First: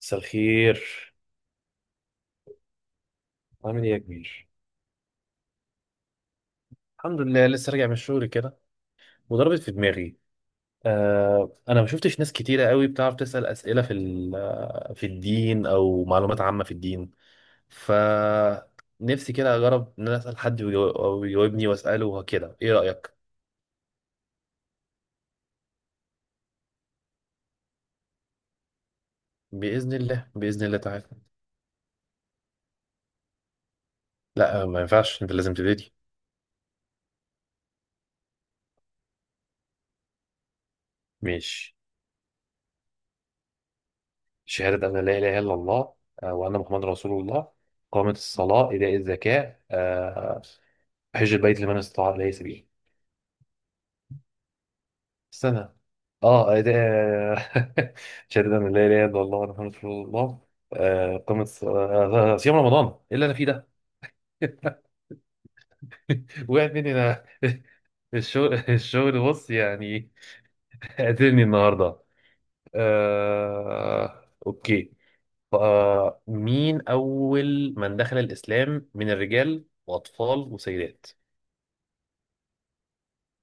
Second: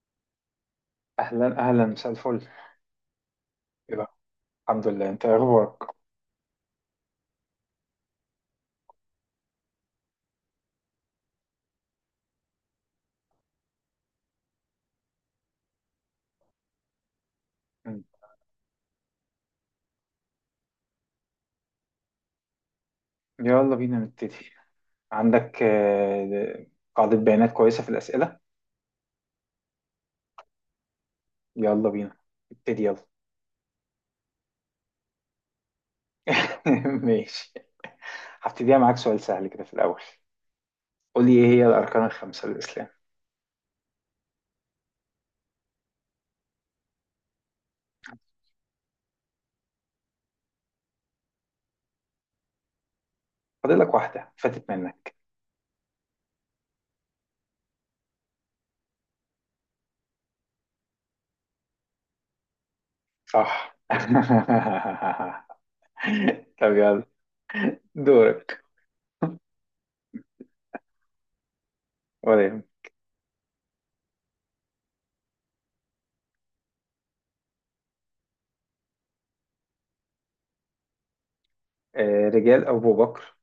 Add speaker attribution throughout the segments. Speaker 1: مساء الخير.
Speaker 2: أهلا أهلا، مساء الفل.
Speaker 1: عامل ايه
Speaker 2: إيه
Speaker 1: يا
Speaker 2: ده؟
Speaker 1: كبير؟
Speaker 2: الحمد لله، أنت إيه أخبارك؟
Speaker 1: الحمد لله، لسه راجع من الشغل كده وضربت في دماغي. آه انا ما شفتش ناس كتيره قوي بتعرف تسأل اسئله في في الدين او معلومات عامه في الدين. ف
Speaker 2: مم.
Speaker 1: نفسي كده اجرب ان انا اسال حد ويجاو- او يجاوبني واساله وكده، ايه رايك؟
Speaker 2: يلا بينا نبتدي. عندك قاعدة بيانات كويسة في الأسئلة.
Speaker 1: باذن الله، باذن الله تعالى.
Speaker 2: يلا بينا نبتدي، يلا.
Speaker 1: لا ما ينفعش، انت لازم تبتدي.
Speaker 2: ماشي، هبتديها معاك سؤال سهل كده في الأول. قول لي إيه هي
Speaker 1: ماشي،
Speaker 2: الأركان الخمسة للإسلام.
Speaker 1: شهاده ان لا اله الا الله وان محمد رسول الله، قامت الصلاه، ايتاء الزكاه، حج البيت لمن استطاع إليه سبيلا.
Speaker 2: فاضل لك واحدة فاتت منك.
Speaker 1: استنى، اه ده شهادة أن لا إله إلا الله وأن محمد رسول الله، قامت ص- آه، آه، آه، صيام رمضان. إيه اللي أنا فيه ده؟
Speaker 2: صح.
Speaker 1: وقعت
Speaker 2: طب
Speaker 1: مني
Speaker 2: يلا،
Speaker 1: أنا. الشغل
Speaker 2: دورك.
Speaker 1: الشغل بص، يعني قاتلني النهاردة.
Speaker 2: ولا يهمك.
Speaker 1: أوكي. مين أول من دخل الإسلام من الرجال وأطفال وسيدات؟
Speaker 2: رجال أبو بكر،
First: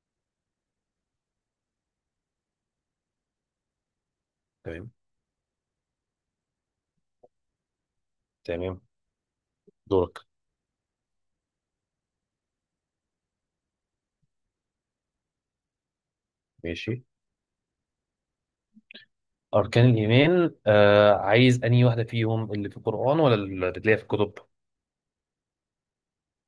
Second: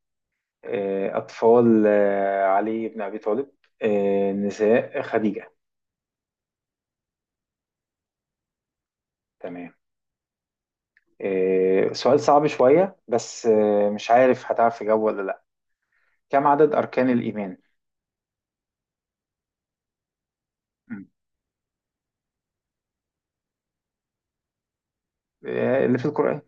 Speaker 2: أطفال علي بن أبي طالب،
Speaker 1: تمام،
Speaker 2: نساء خديجة.
Speaker 1: تمام.
Speaker 2: تمام.
Speaker 1: دورك.
Speaker 2: سؤال صعب شوية، بس مش عارف هتعرف تجاوب ولا لأ. كم عدد
Speaker 1: ماشي،
Speaker 2: أركان الإيمان؟
Speaker 1: أركان الإيمان،
Speaker 2: مم.
Speaker 1: آه، عايز أنهي واحدة فيهم، اللي في القرآن ولا اللي تلاقيها في الكتب؟
Speaker 2: اللي في القرآن.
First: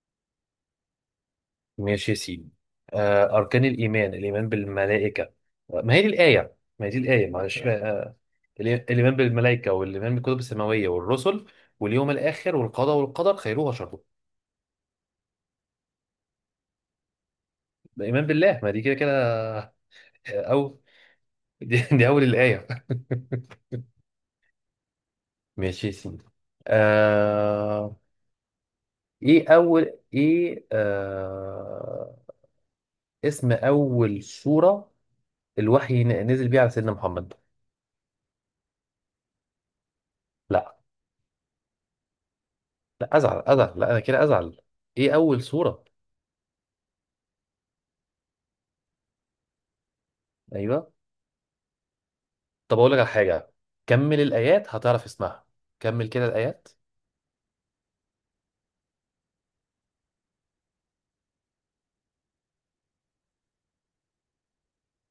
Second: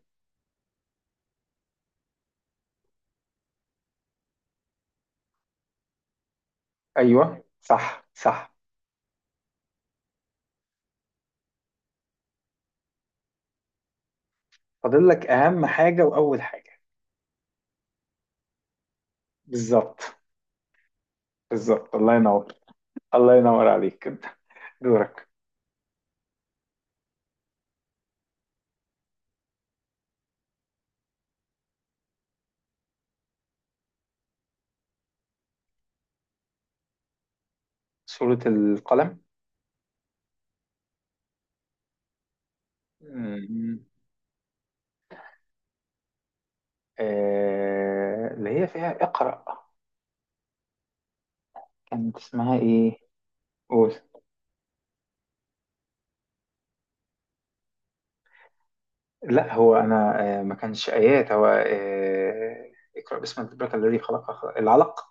Speaker 1: ماشي يا سيدي. آه، أركان الإيمان: الإيمان بالملائكة. ما هي دي الآية،
Speaker 2: أيوه
Speaker 1: معلش
Speaker 2: صح
Speaker 1: آه.
Speaker 2: صح.
Speaker 1: الإي- الإيمان بالملائكة والإيمان بالكتب السماوية والرسل واليوم الآخر والقضاء والقدر خيره وشره.
Speaker 2: فاضل لك أهم حاجة وأول حاجة.
Speaker 1: الإيمان بالله، ما دي كده كده.
Speaker 2: بالظبط.
Speaker 1: أو دي,
Speaker 2: بالظبط،
Speaker 1: دي
Speaker 2: الله
Speaker 1: أول
Speaker 2: ينور.
Speaker 1: الآية.
Speaker 2: الله ينور عليك كده. دورك.
Speaker 1: ماشي يا سيدي. آه... إيه أول إيه آه... اسم أول سورة الوحي نزل بيه على سيدنا محمد؟
Speaker 2: سورة القلم.
Speaker 1: لا، لا ازعل،
Speaker 2: مم.
Speaker 1: ازعل، لا انا كده ازعل. ايه اول سورة؟
Speaker 2: اللي هي فيها اقرأ.
Speaker 1: ايوه.
Speaker 2: كانت اسمها
Speaker 1: طب اقول لك
Speaker 2: إيه؟
Speaker 1: على حاجة،
Speaker 2: قول.
Speaker 1: كمل الايات هتعرف اسمها، كمل كده الايات.
Speaker 2: لا، هو انا ما كانش ايات، هو اقرا باسم ربك الذي خلق، العلق.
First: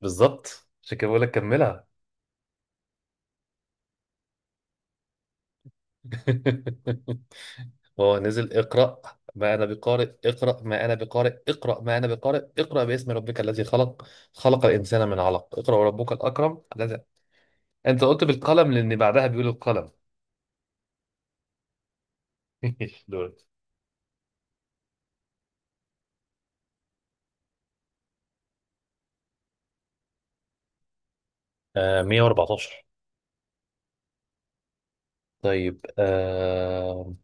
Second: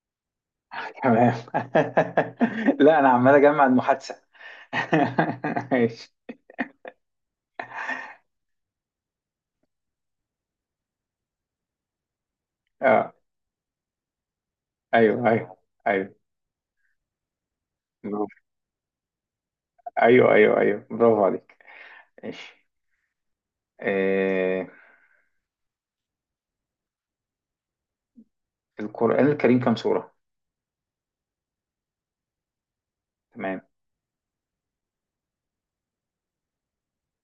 Speaker 1: بالظبط، عشان كده بقول لك
Speaker 2: تمام.
Speaker 1: كملها.
Speaker 2: لا انا عمال اجمع المحادثه. ماشي.
Speaker 1: هو نزل اقرأ. ما انا بقارئ، اقرأ ما انا بقارئ، اقرأ ما انا بقارئ، اقرأ باسم
Speaker 2: اه،
Speaker 1: ربك الذي خلق، خلق الانسان من
Speaker 2: ايوه ايوه
Speaker 1: علق، اقرأ وربك
Speaker 2: ايوه،
Speaker 1: الاكرم الذي. انت قلت
Speaker 2: برافو.
Speaker 1: بالقلم لان بعدها بيقول القلم.
Speaker 2: ايوه ايوه ايوه، برافو عليك. ماشي.
Speaker 1: دول.
Speaker 2: آه، القران الكريم كام سوره؟
Speaker 1: آه، 114.
Speaker 2: تمام.
Speaker 1: طيب آه،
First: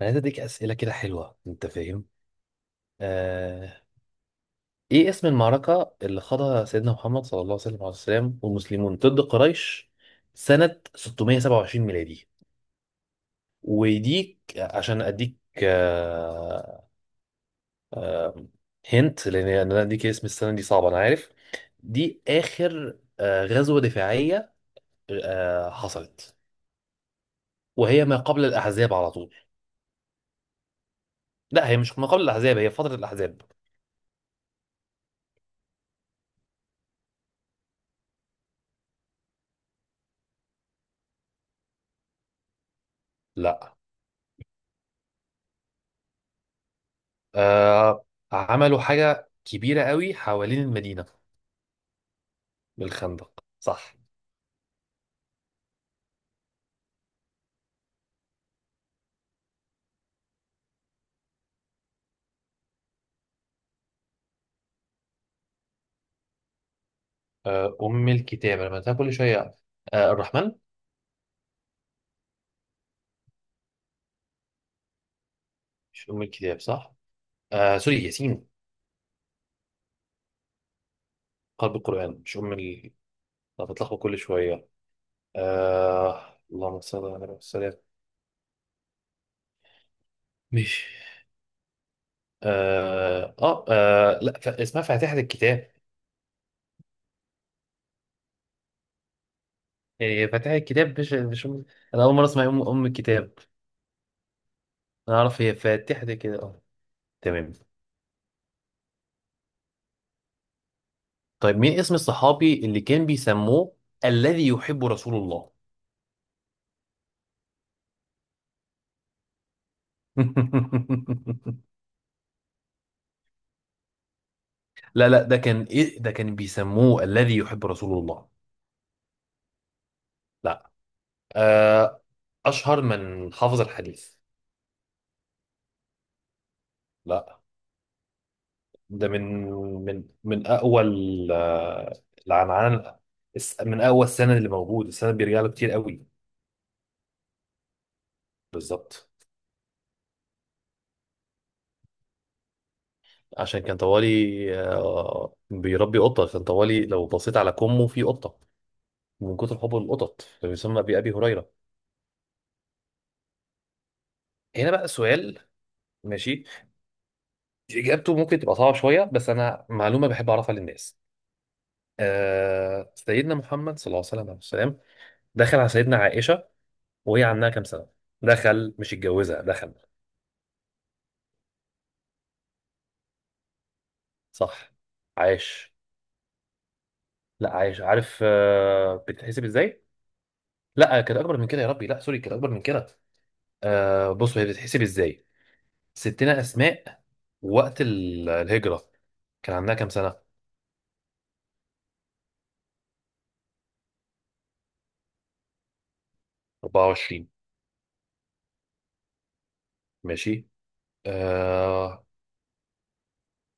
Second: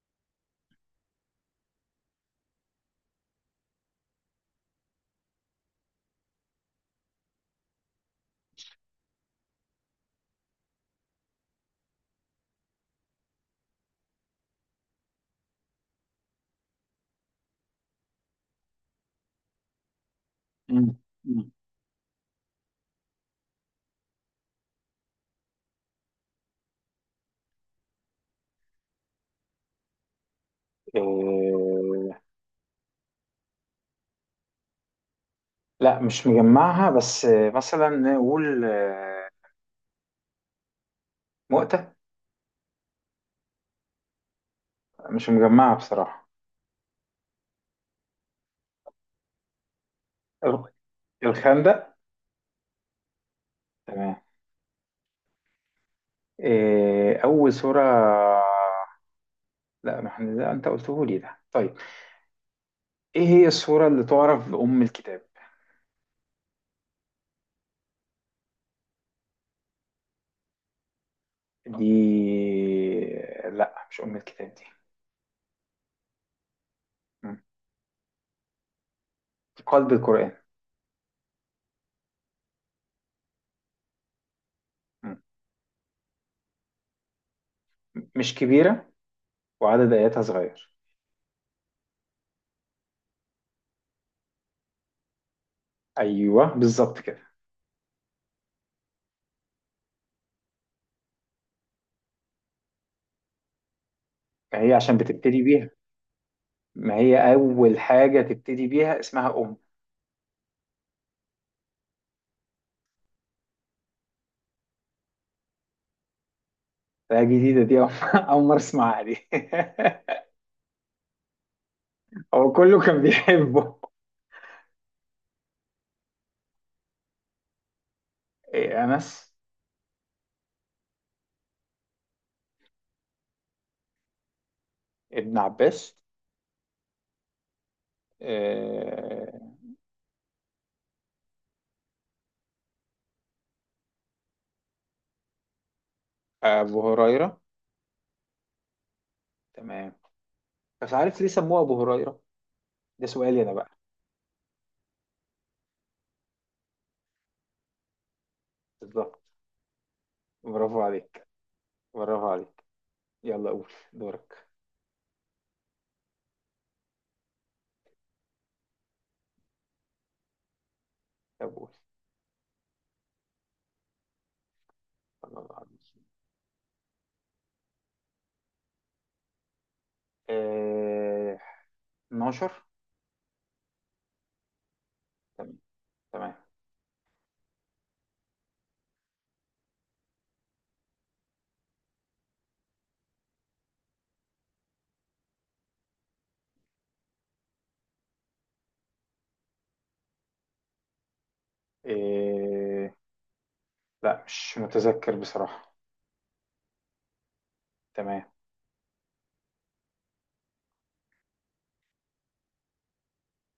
Speaker 1: انا عايز اديك اسئله كده حلوه، انت فاهم. آه... ايه اسم المعركه اللي خاضها سيدنا محمد صلى الله عليه وسلم والمسلمون ضد قريش سنه 627 ميلادي؟ ويديك عشان اديك، آه... هنت لان انا اديك اسم السنه، دي
Speaker 2: مم.
Speaker 1: صعبه، انا عارف.
Speaker 2: مم.
Speaker 1: دي اخر آه غزوه دفاعيه آه حصلت، وهي ما قبل الاحزاب على طول. لا، هي مش ما قبل
Speaker 2: آه،
Speaker 1: الاحزاب، هي فتره الاحزاب.
Speaker 2: لا، مش مجمعها، بس مثلا نقول، مؤتة.
Speaker 1: لا،
Speaker 2: مش مجمعها بصراحه.
Speaker 1: آه... عملوا حاجه كبيرة قوي حوالين المدينة.
Speaker 2: الخندق.
Speaker 1: بالخندق، صح.
Speaker 2: تمام. إيه أول سورة؟ لا، ما احنا لا، أنت قلته لي ده. طيب، إيه هي السورة اللي تعرف بأم الكتاب؟
Speaker 1: أم الكتاب، أنا بنتها كل شوية. الرحمن.
Speaker 2: دي؟ لا، مش أم الكتاب دي.
Speaker 1: مش أم الكتاب، صح.
Speaker 2: مم.
Speaker 1: سوري، ياسين،
Speaker 2: قلب القرآن.
Speaker 1: قلب القرآن. مش أم ال أنا بتلخبط كل شوية.
Speaker 2: مم.
Speaker 1: اللهم صل على النبي والسلام.
Speaker 2: مش كبيرة، وعدد آياتها صغير.
Speaker 1: مش لا اسمها فاتحة الكتاب.
Speaker 2: أيوه بالظبط كده.
Speaker 1: يعني هي فاتحة الكتاب، مش أم... أنا أول مرة أسمع أم الكتاب.
Speaker 2: ما هي عشان
Speaker 1: أنا أعرف
Speaker 2: بتبتدي
Speaker 1: هي
Speaker 2: بيها.
Speaker 1: فاتحة كده، أه.
Speaker 2: ما هي
Speaker 1: تمام.
Speaker 2: أول حاجة تبتدي بيها اسمها أم.
Speaker 1: طيب، مين اسم الصحابي اللي كان بيسموه الذي يحب رسول الله؟
Speaker 2: ده جديدة دي، أول أول مرة أسمعها دي. هو كله كان بيحبه.
Speaker 1: لا لا، ده كان ايه، ده كان بيسموه الذي يحب رسول الله.
Speaker 2: إيه، أنس؟
Speaker 1: لا. آه، اشهر من حافظ الحديث.
Speaker 2: ابن عباس؟
Speaker 1: لا، ده من،
Speaker 2: آه،
Speaker 1: من اقوى العنعان، من اقوى السند اللي موجود، السند بيرجع له كتير قوي.
Speaker 2: أبو هريرة.
Speaker 1: بالظبط.
Speaker 2: تمام. بس عارف ليه سموه أبو هريرة؟ ده سؤالي أنا
Speaker 1: عشان
Speaker 2: بقى.
Speaker 1: كان طوالي بيربي قطه، كان طوالي لو بصيت على كمه في قطه.
Speaker 2: بالظبط.
Speaker 1: من كتر حبه للقطط
Speaker 2: برافو
Speaker 1: فبيسمى بأبي
Speaker 2: عليك.
Speaker 1: هريره.
Speaker 2: برافو عليك. يلا قول، دورك.
Speaker 1: هنا بقى سؤال. ماشي، اجابته ممكن تبقى صعبه شويه، بس انا معلومه بحب اعرفها للناس.
Speaker 2: طب قول.
Speaker 1: آه، سيدنا محمد صلى الله عليه وسلم
Speaker 2: صلى الله
Speaker 1: دخل على
Speaker 2: عليه
Speaker 1: سيدنا
Speaker 2: وسلم.
Speaker 1: عائشة وهي عندها كام سنة؟ دخل، مش اتجوزها، دخل.
Speaker 2: آه... 12.
Speaker 1: صح.
Speaker 2: تمام
Speaker 1: عايش.
Speaker 2: تمام.
Speaker 1: لا، عايش، عارف آه بتتحسب ازاي. لا، كانت اكبر من كده، يا ربي، لا سوري، كانت اكبر من كده. آه، بصوا هي بتتحسب ازاي. ستنا اسماء وقت الهجرة كان عندها كام سنة؟
Speaker 2: آه... لا، مش متذكر بصراحة.
Speaker 1: 24.
Speaker 2: تمام.
Speaker 1: ماشي آه،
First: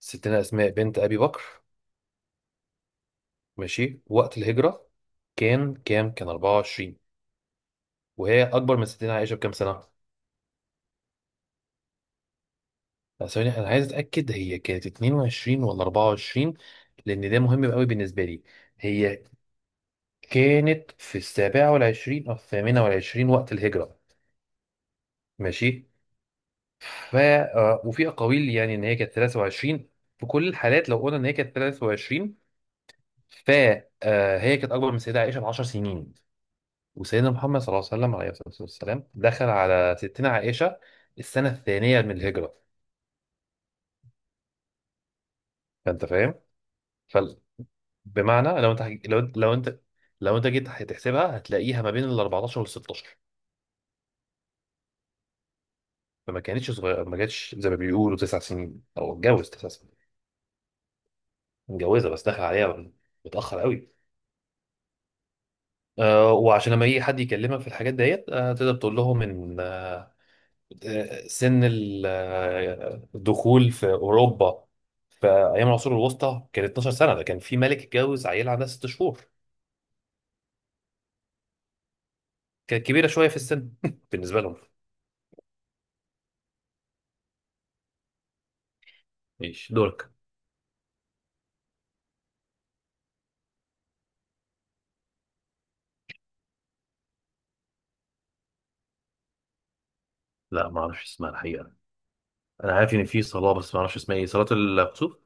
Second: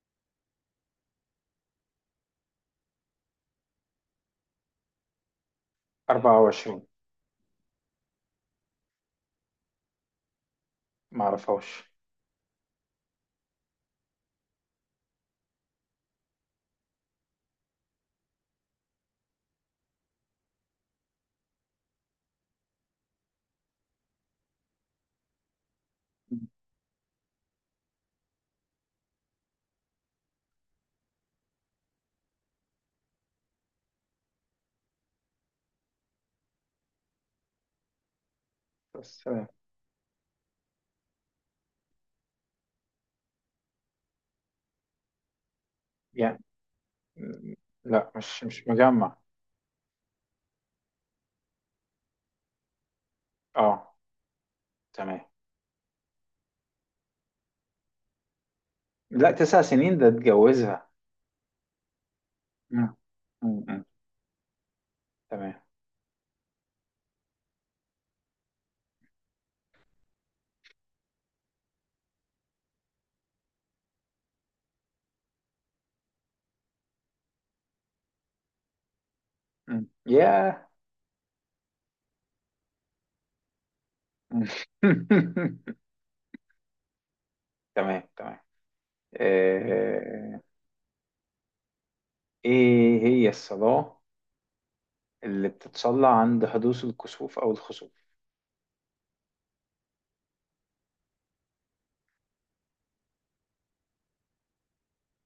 Speaker 1: ستنا اسماء بنت ابي بكر، ماشي، وقت الهجرة كان كام؟ كان
Speaker 2: 24.
Speaker 1: 24. وهي اكبر من سيدنا عائشه بكام سنه؟
Speaker 2: ما أعرفهاش.
Speaker 1: لا، ثواني، انا عايز اتاكد، هي كانت 22 ولا 24؟ لان ده مهم قوي بالنسبه لي. هي كانت في السابعه والعشرين او الثامنه والعشرين وقت الهجره. ماشي. ف آه، وفي اقاويل يعني ان هي كانت 23. في كل الحالات، لو قلنا ان هي كانت 23، ف آه، هي كانت اكبر من سيدنا عائشه ب 10 سنين. وسيدنا محمد صلى الله عليه وسلم، عليه الصلاه والسلام،
Speaker 2: بس
Speaker 1: دخل
Speaker 2: تمام،
Speaker 1: على ستنا عائشه السنه الثانيه من الهجره. فانت فاهم،
Speaker 2: يعني، م- لا، مش
Speaker 1: بمعنى
Speaker 2: مش
Speaker 1: لو انت
Speaker 2: مجمع.
Speaker 1: لو انت جيت هتحسبها هتلاقيها ما بين ال 14 وال 16.
Speaker 2: اه، تمام.
Speaker 1: فما كانتش صغيره، ما كانتش زي ما بيقولوا تسع سنين، او
Speaker 2: لا،
Speaker 1: اتجوز
Speaker 2: تسع
Speaker 1: تسع سنين.
Speaker 2: سنين ده اتجوزها.
Speaker 1: متجوزه بس داخل عليها
Speaker 2: مم.
Speaker 1: متاخر
Speaker 2: مم. مم.
Speaker 1: قوي.
Speaker 2: تمام.
Speaker 1: آه، وعشان لما يجي حد يكلمك في الحاجات ديت، آه تقدر تقول لهم ان آه، سن الدخول في اوروبا في ايام العصور الوسطى كان 12 سنه. ده كان في ملك اتجوز عيله عندها ست شهور،
Speaker 2: ياه.
Speaker 1: كانت كبيره شويه في السن بالنسبه لهم.
Speaker 2: تمام تمام.
Speaker 1: ماشي، دورك.
Speaker 2: آه، ايه هي الصلاة اللي بتتصلى عند حدوث الكسوف او الخسوف؟
Speaker 1: لا، ما اعرفش اسمها الحقيقه، انا عارف ان في صلاه بس ما اعرفش اسمها، ايه، صلاه الكسوف؟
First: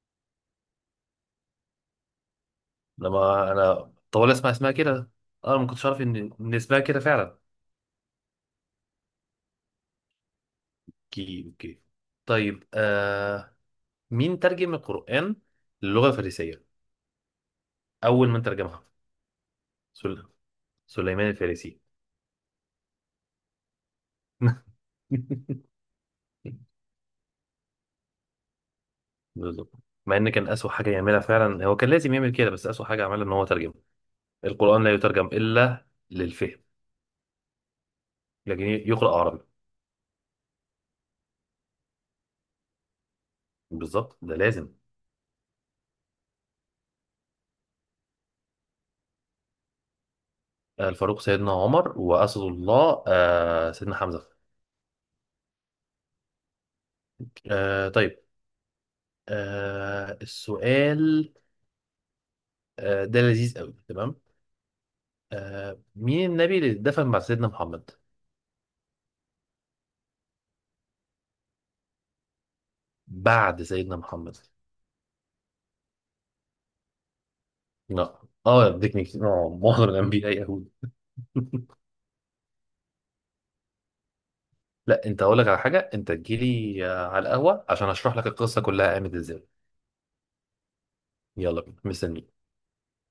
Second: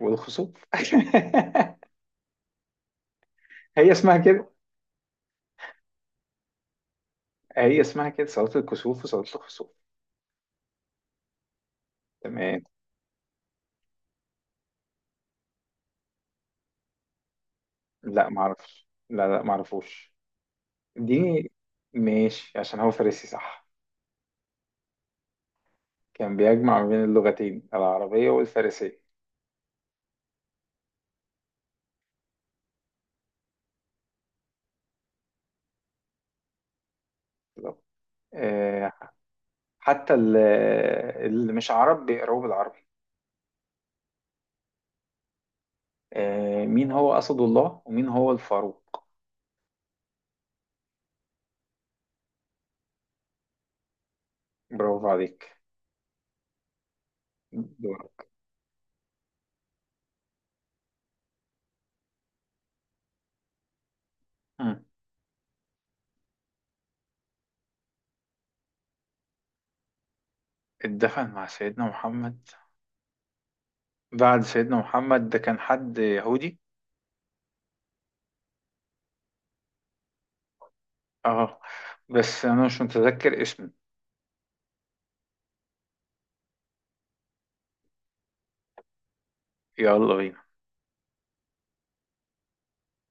Speaker 2: والخسوف.
Speaker 1: لما
Speaker 2: هي
Speaker 1: انا
Speaker 2: اسمها
Speaker 1: طوال
Speaker 2: كده.
Speaker 1: اسمع اسمها كده، انا ما كنتش عارف ان اسمها كده فعلا.
Speaker 2: هي اسمها كده، صلاة الكسوف وصلاة الخسوف.
Speaker 1: اوكي، اوكي.
Speaker 2: تمام.
Speaker 1: طيب آه، مين ترجم القران للغه الفارسيه؟
Speaker 2: لا
Speaker 1: اول من ترجمها،
Speaker 2: معرفش، لا معرفوش
Speaker 1: سل...
Speaker 2: دي.
Speaker 1: سليمان الفارسي.
Speaker 2: ماشي، عشان هو فارسي صح. كان بيجمع ما بين اللغتين العربية والفارسية.
Speaker 1: بالظبط. مع ان كان اسوء حاجه يعملها، فعلا هو كان لازم يعمل كده، بس اسوء حاجه عملها ان هو ترجم. القران لا يترجم الا للفهم،
Speaker 2: بالظبط.
Speaker 1: لكن
Speaker 2: آه،
Speaker 1: يقرا عربي.
Speaker 2: حتى اللي مش عرب بيقراوه بالعربي.
Speaker 1: بالظبط، ده لازم.
Speaker 2: مين هو أسد الله ومين هو الفاروق؟
Speaker 1: الفاروق سيدنا عمر، وأسد الله سيدنا حمزة.
Speaker 2: برافو عليك.
Speaker 1: طيب.
Speaker 2: دورك.
Speaker 1: السؤال ده لذيذ قوي، تمام.
Speaker 2: مم.
Speaker 1: مين النبي اللي اتدفن بعد سيدنا محمد؟
Speaker 2: اتدفن مع سيدنا محمد؟
Speaker 1: بعد سيدنا محمد.
Speaker 2: بعد سيدنا محمد، ده كان حد يهودي.
Speaker 1: لا، اه اديكني كتير، معظم الانبياء يهود.
Speaker 2: اه، بس أنا مش متذكر اسمه.
Speaker 1: لا، انت اقول لك على حاجه، انت تجيلي على القهوه عشان اشرح لك القصه كلها قامت ازاي.
Speaker 2: يلا بينا.
Speaker 1: يلا بينا، مستنيك.